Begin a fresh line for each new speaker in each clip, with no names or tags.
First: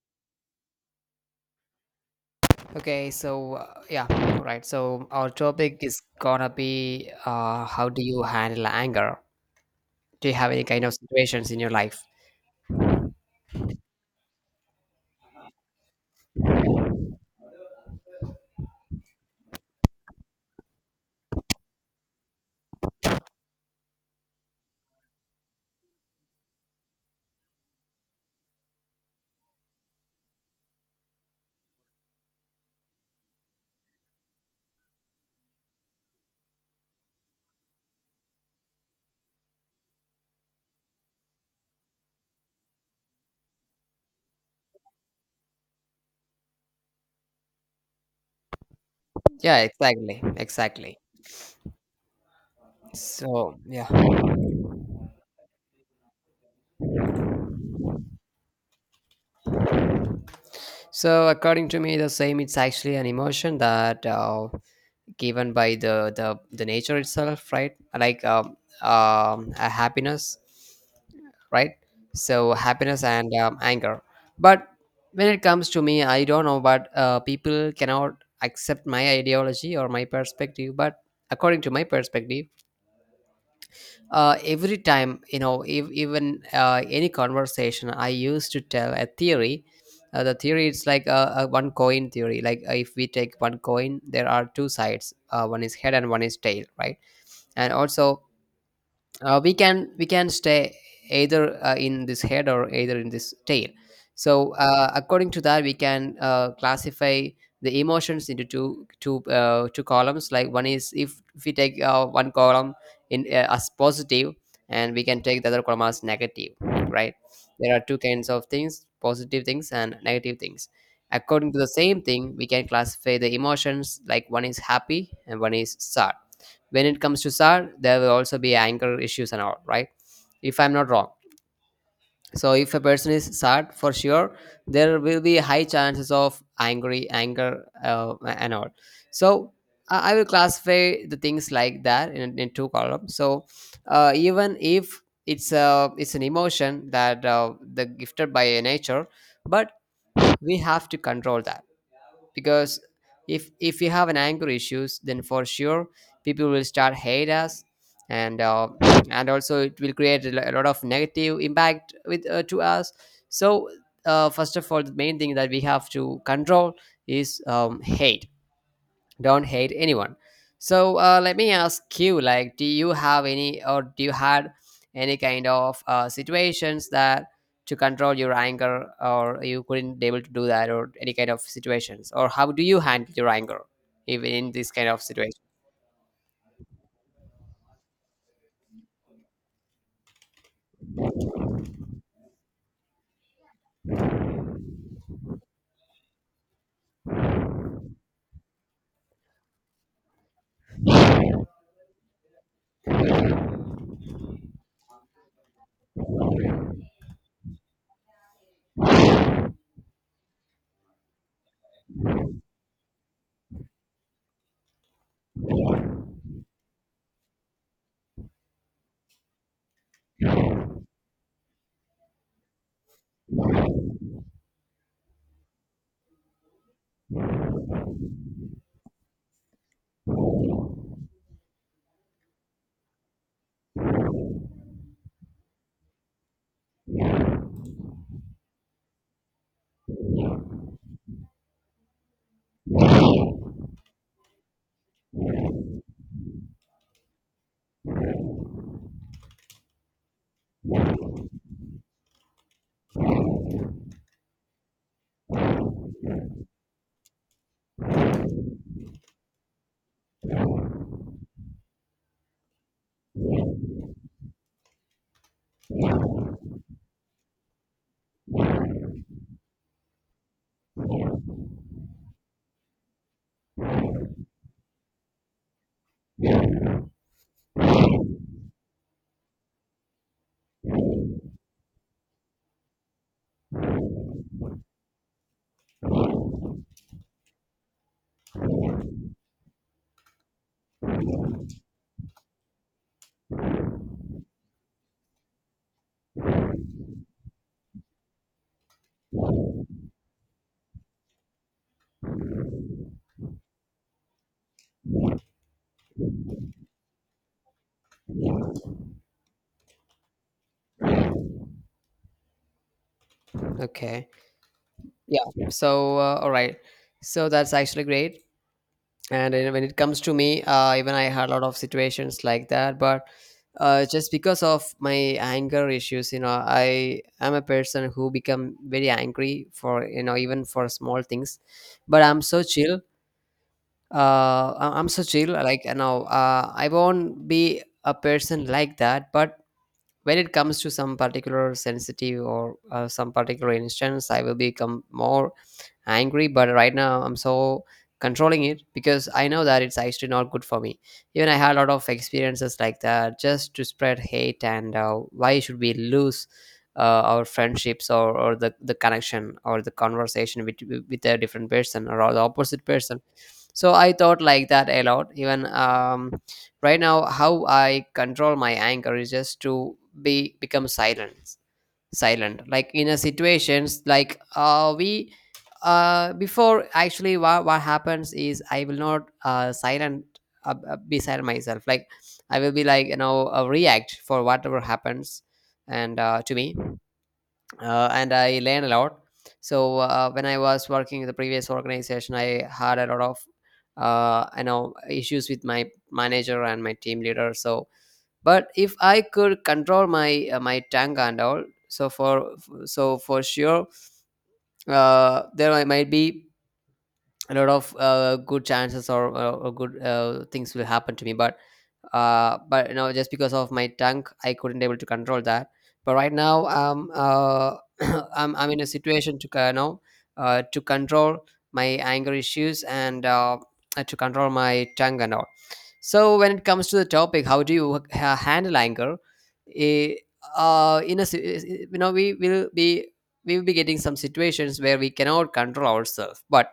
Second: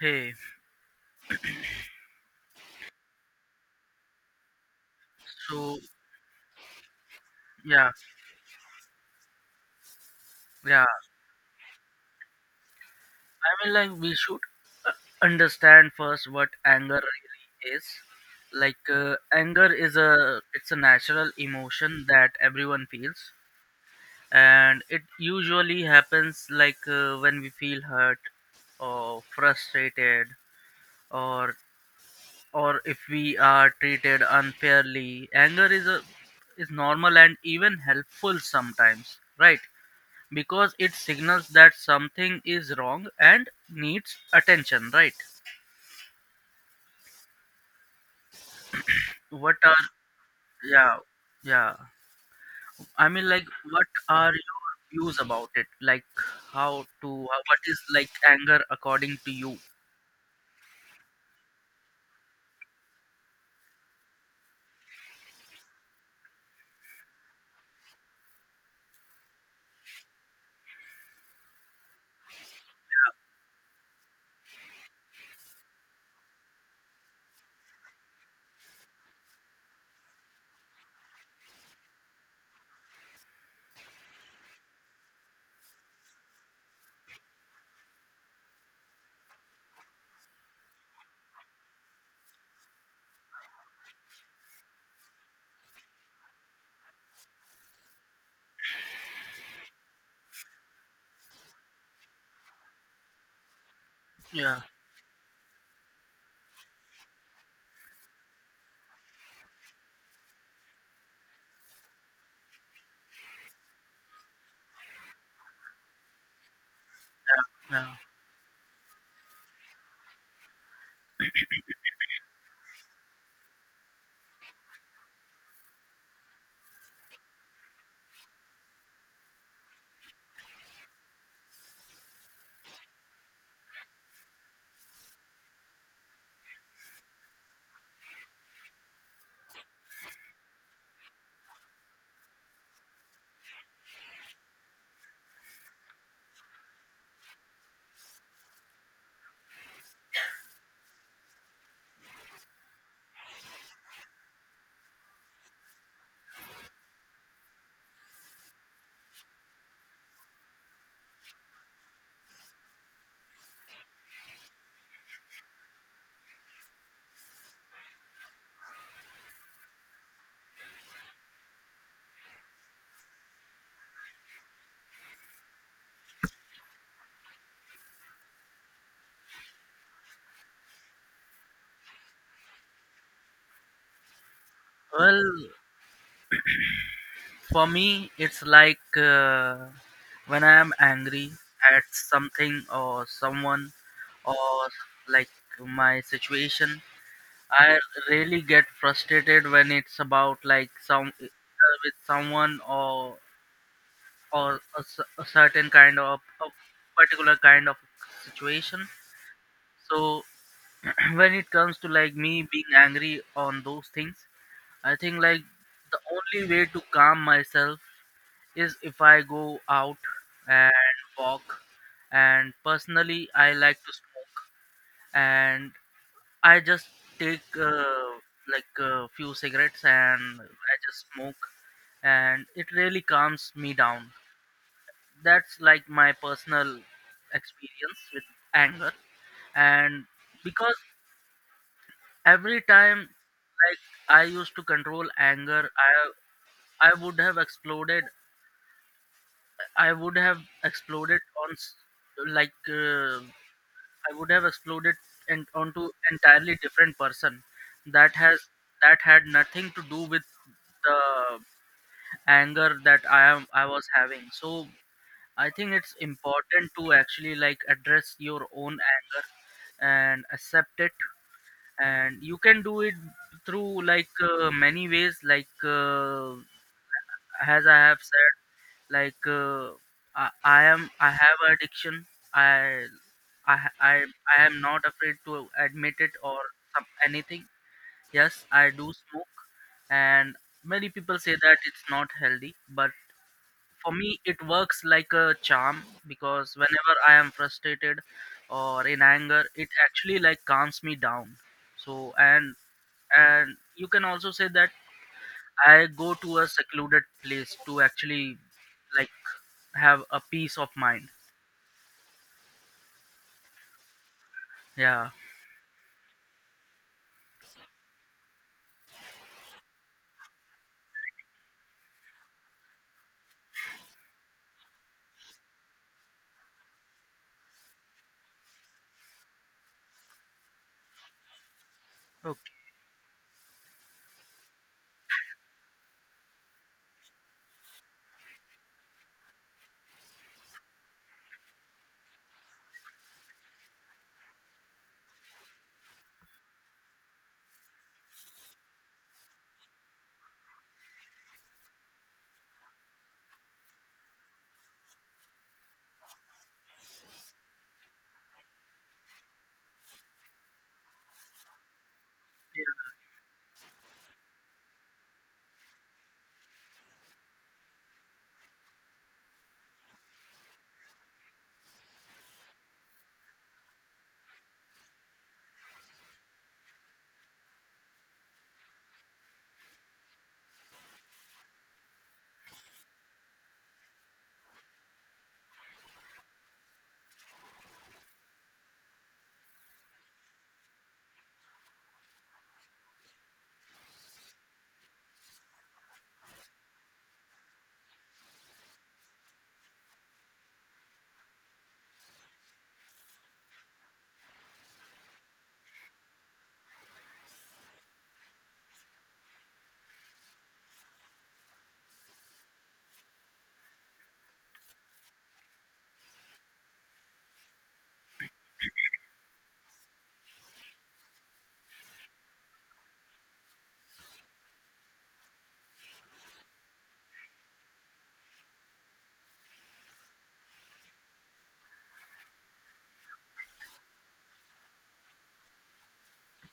Hey,
Okay. So our topic
so
is gonna be how
yeah,
do you handle anger? Do you have any kind
yeah.
of situations in your life?
I mean, like we should uh, understand first what anger really is. Anger is a it's a natural emotion that everyone feels, and it usually happens when we feel hurt or frustrated or or if we are treated unfairly. Anger is normal and even helpful sometimes, right? Because it signals that something is wrong and needs attention, right? what
Yeah,
are
exactly,
Yeah,
exactly.
yeah. I mean, like
So yeah,
what are your views about it, like how to, what is like anger according to you?
so according to me, the same. It's actually an emotion that given by the nature itself, right? Like a happiness, right? So happiness and anger. But when it comes to me, I don't know, but people cannot accept my ideology or my perspective. But according to my perspective, every time if, even any conversation, I used to tell a theory. The theory is like a one coin theory. Like if we take one coin, there are two sides. One is head and one is tail, right? And also we can stay either in this head or either in this tail, so
Yeah,
according to that we can classify the emotions into two columns. Like one is if, we take one column in as positive, and we can take the other column as negative, right?
yeah,
There are
yeah.
two kinds of things, positive things and negative things. According to the same thing, we can classify the emotions like one is happy and one is sad. When it comes to sad, there will also be anger issues and all, right? If I'm not wrong. So if a person is sad, for sure there will be high chances of angry anger and all. So I will classify the things like that in two columns. So even if it's a it's an emotion that the gifted by nature, but we have to control that, because if we have an anger issues, then for sure people will start hate us. And and also it will create a a lot of negative impact with to us. So first of all, the main thing that we have to control is hate. Don't hate anyone. So let me ask you, like, do you have any or do you had any kind of situations that to control your anger or you couldn't able to do that or any kind of situations, or how do you handle your anger even in this kind of
Well,
situation?
for me it's like when I am angry at something or someone, or like my situation. I really get frustrated when it's about like some, with someone, or a certain kind of a particular kind of situation. So when it comes to like me being angry on those things, I think like the only way to calm myself is if I go out and walk. And personally, I like to smoke. And I just take like a few cigarettes and I just smoke, and it really calms me down. That's like my personal experience with anger. And because every time like I used to control anger, I would have exploded. I would have exploded on s- like. I would have exploded and onto entirely different person that has that had nothing to do with the anger that I was having. So I think it's important to actually like address your own anger and accept it, and you can do it through like many ways, like as I have said, like I have addiction. I I I am not afraid to admit it or some, anything. Yes, I do smoke, and many people say that it's not healthy, but for me it works like a charm because whenever I am frustrated or in anger it actually like calms me down. So, and you can also say that I go to a secluded place to actually like have a peace of mind.
Okay,
Yeah.
yeah, so all right. So that's actually great. And when it comes to me, even I had a lot of situations like that. But just because of my anger issues, you know, I am a person who become very angry for, you know, even for small things. But I'm so
Okay.
chill. I'm so chill, like, you know, I won't be a person like that. But when it comes to some particular sensitive or some particular instance, I will become more angry. But right now I'm so controlling it because I know that it's actually not good for me. Even I had a lot of experiences like that, just to spread hate. And why should we lose our friendships or the connection or the conversation with a different person or the opposite person? So I thought like that a lot. Even right now how I control my anger is just to be become silent. Silent, like in a situations like we before, actually, what happens is I will not silent, be silent myself. Like I will be, like, you know, react for whatever happens. And to me, and I learn a lot. So when I was working in the previous organization, I had a lot of you know, issues with my manager and my team leader. So but if I could control my my tank and all, so for so for sure there I might be a lot of good chances or good things will happen to me. But but you know, just because of my tongue, I couldn't able to control that. But right now, I'm in a situation to you know, to control my anger issues and to control my tongue and all. So when it comes to the topic, how do you handle anger, eh, in a you know, we will be getting some situations where we cannot control ourselves. But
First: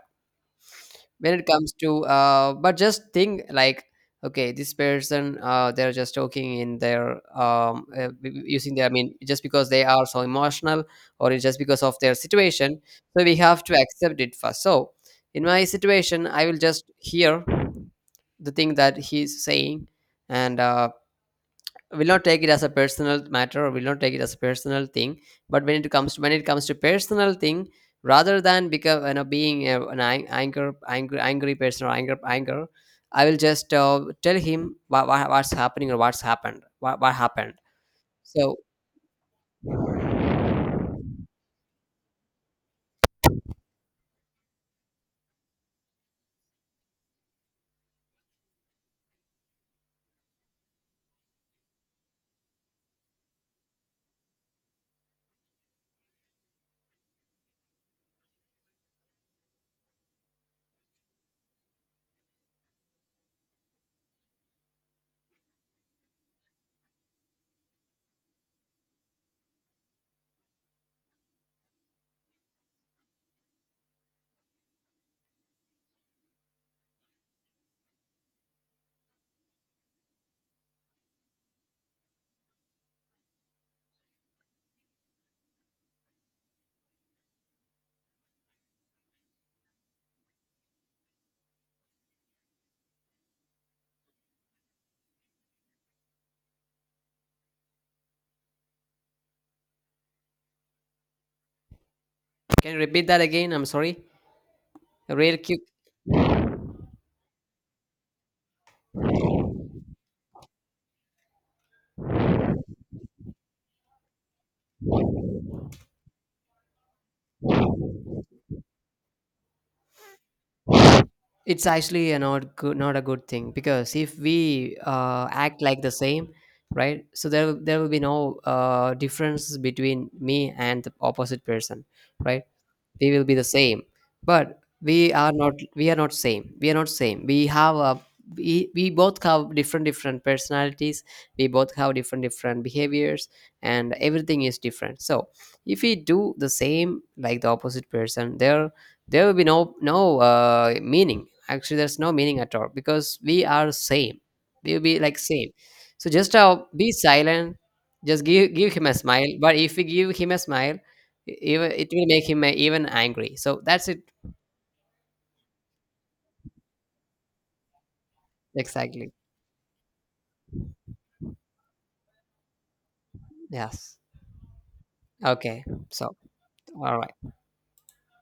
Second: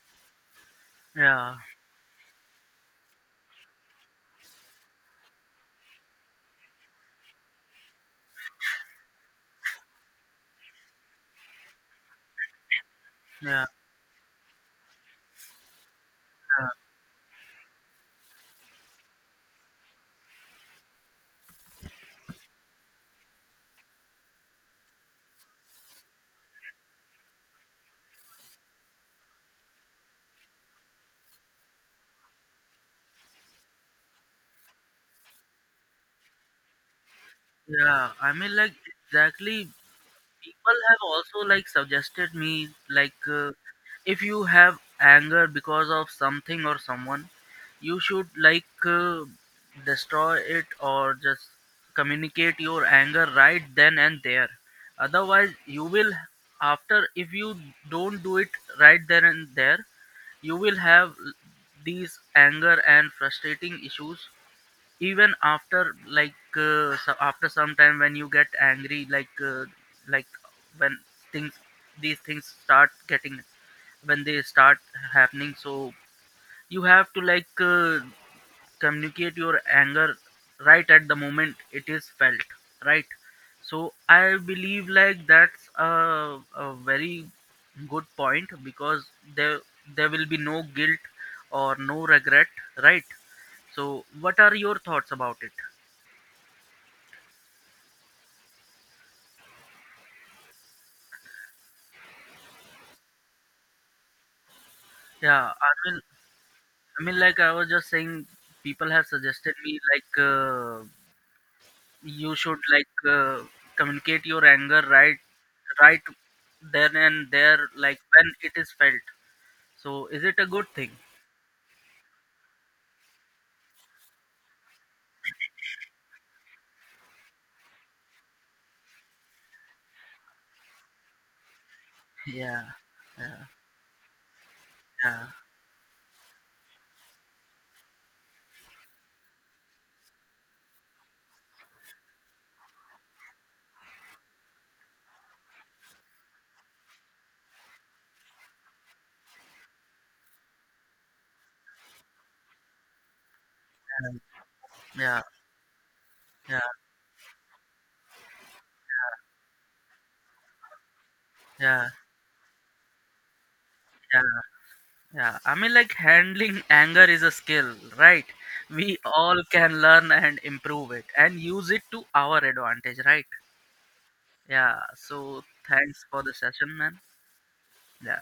when it
Yeah.
comes to but just think like, okay, this person, they're just talking in their using their, I mean, just because they are so emotional, or it's just because of their situation. So we have
Yeah.
to accept it first. So in my situation, I will
Yeah.
just hear the thing that he's saying. And will not take it as a personal matter, or will not take it as a personal thing. But when it comes to, when it comes to personal thing, rather than become, you know, being an ang- anger angry angry person or anger, I will just tell him what's happening or what's happened, what happened.
Yeah. I
So
mean, like exactly, people have also like suggested me, like if you have anger because of something or someone, you should like destroy it or just communicate your anger right then and there, otherwise you will, after, if you don't do it right then and there, you will have these anger and frustrating issues even after, like so after some time when you get angry, like when things, these things start getting, when they start happening. So you have to like communicate your anger right at the moment it is felt, right? So I believe like that's a very good point, because there there will be no guilt or no regret, right? So what are your thoughts about it?
can you repeat that again? I'm sorry, real
Yeah,
quick.
I mean, like I was just saying, people have suggested me like you should like communicate your anger right, right then and there, like when it is felt. So, is it a good thing?
It's actually a not good, not a good thing, because if we act like the same, right? So there will be no difference between me and the opposite person, right?
Yeah,
We will be the
yeah,
same. But we
yeah,
are not, we are not same, we are not same. We have a, we both have different different personalities. We both have different different behaviors, and everything is different. So if we do the same like the opposite person, there will be no meaning. Actually there's no meaning at all, because we are same, we will be like
yeah,
same. So just
yeah,
be silent. Just give him a smile. But if we give him a smile, even it
yeah,
will make him even angry. So that's it.
yeah, yeah. I mean, like handling anger is a skill, right? We
Exactly.
all can learn and improve it and use it to our advantage, right?
Yes.
Yeah. So,
Okay,
thanks
so
for the session,
all
man.
right.
Yeah.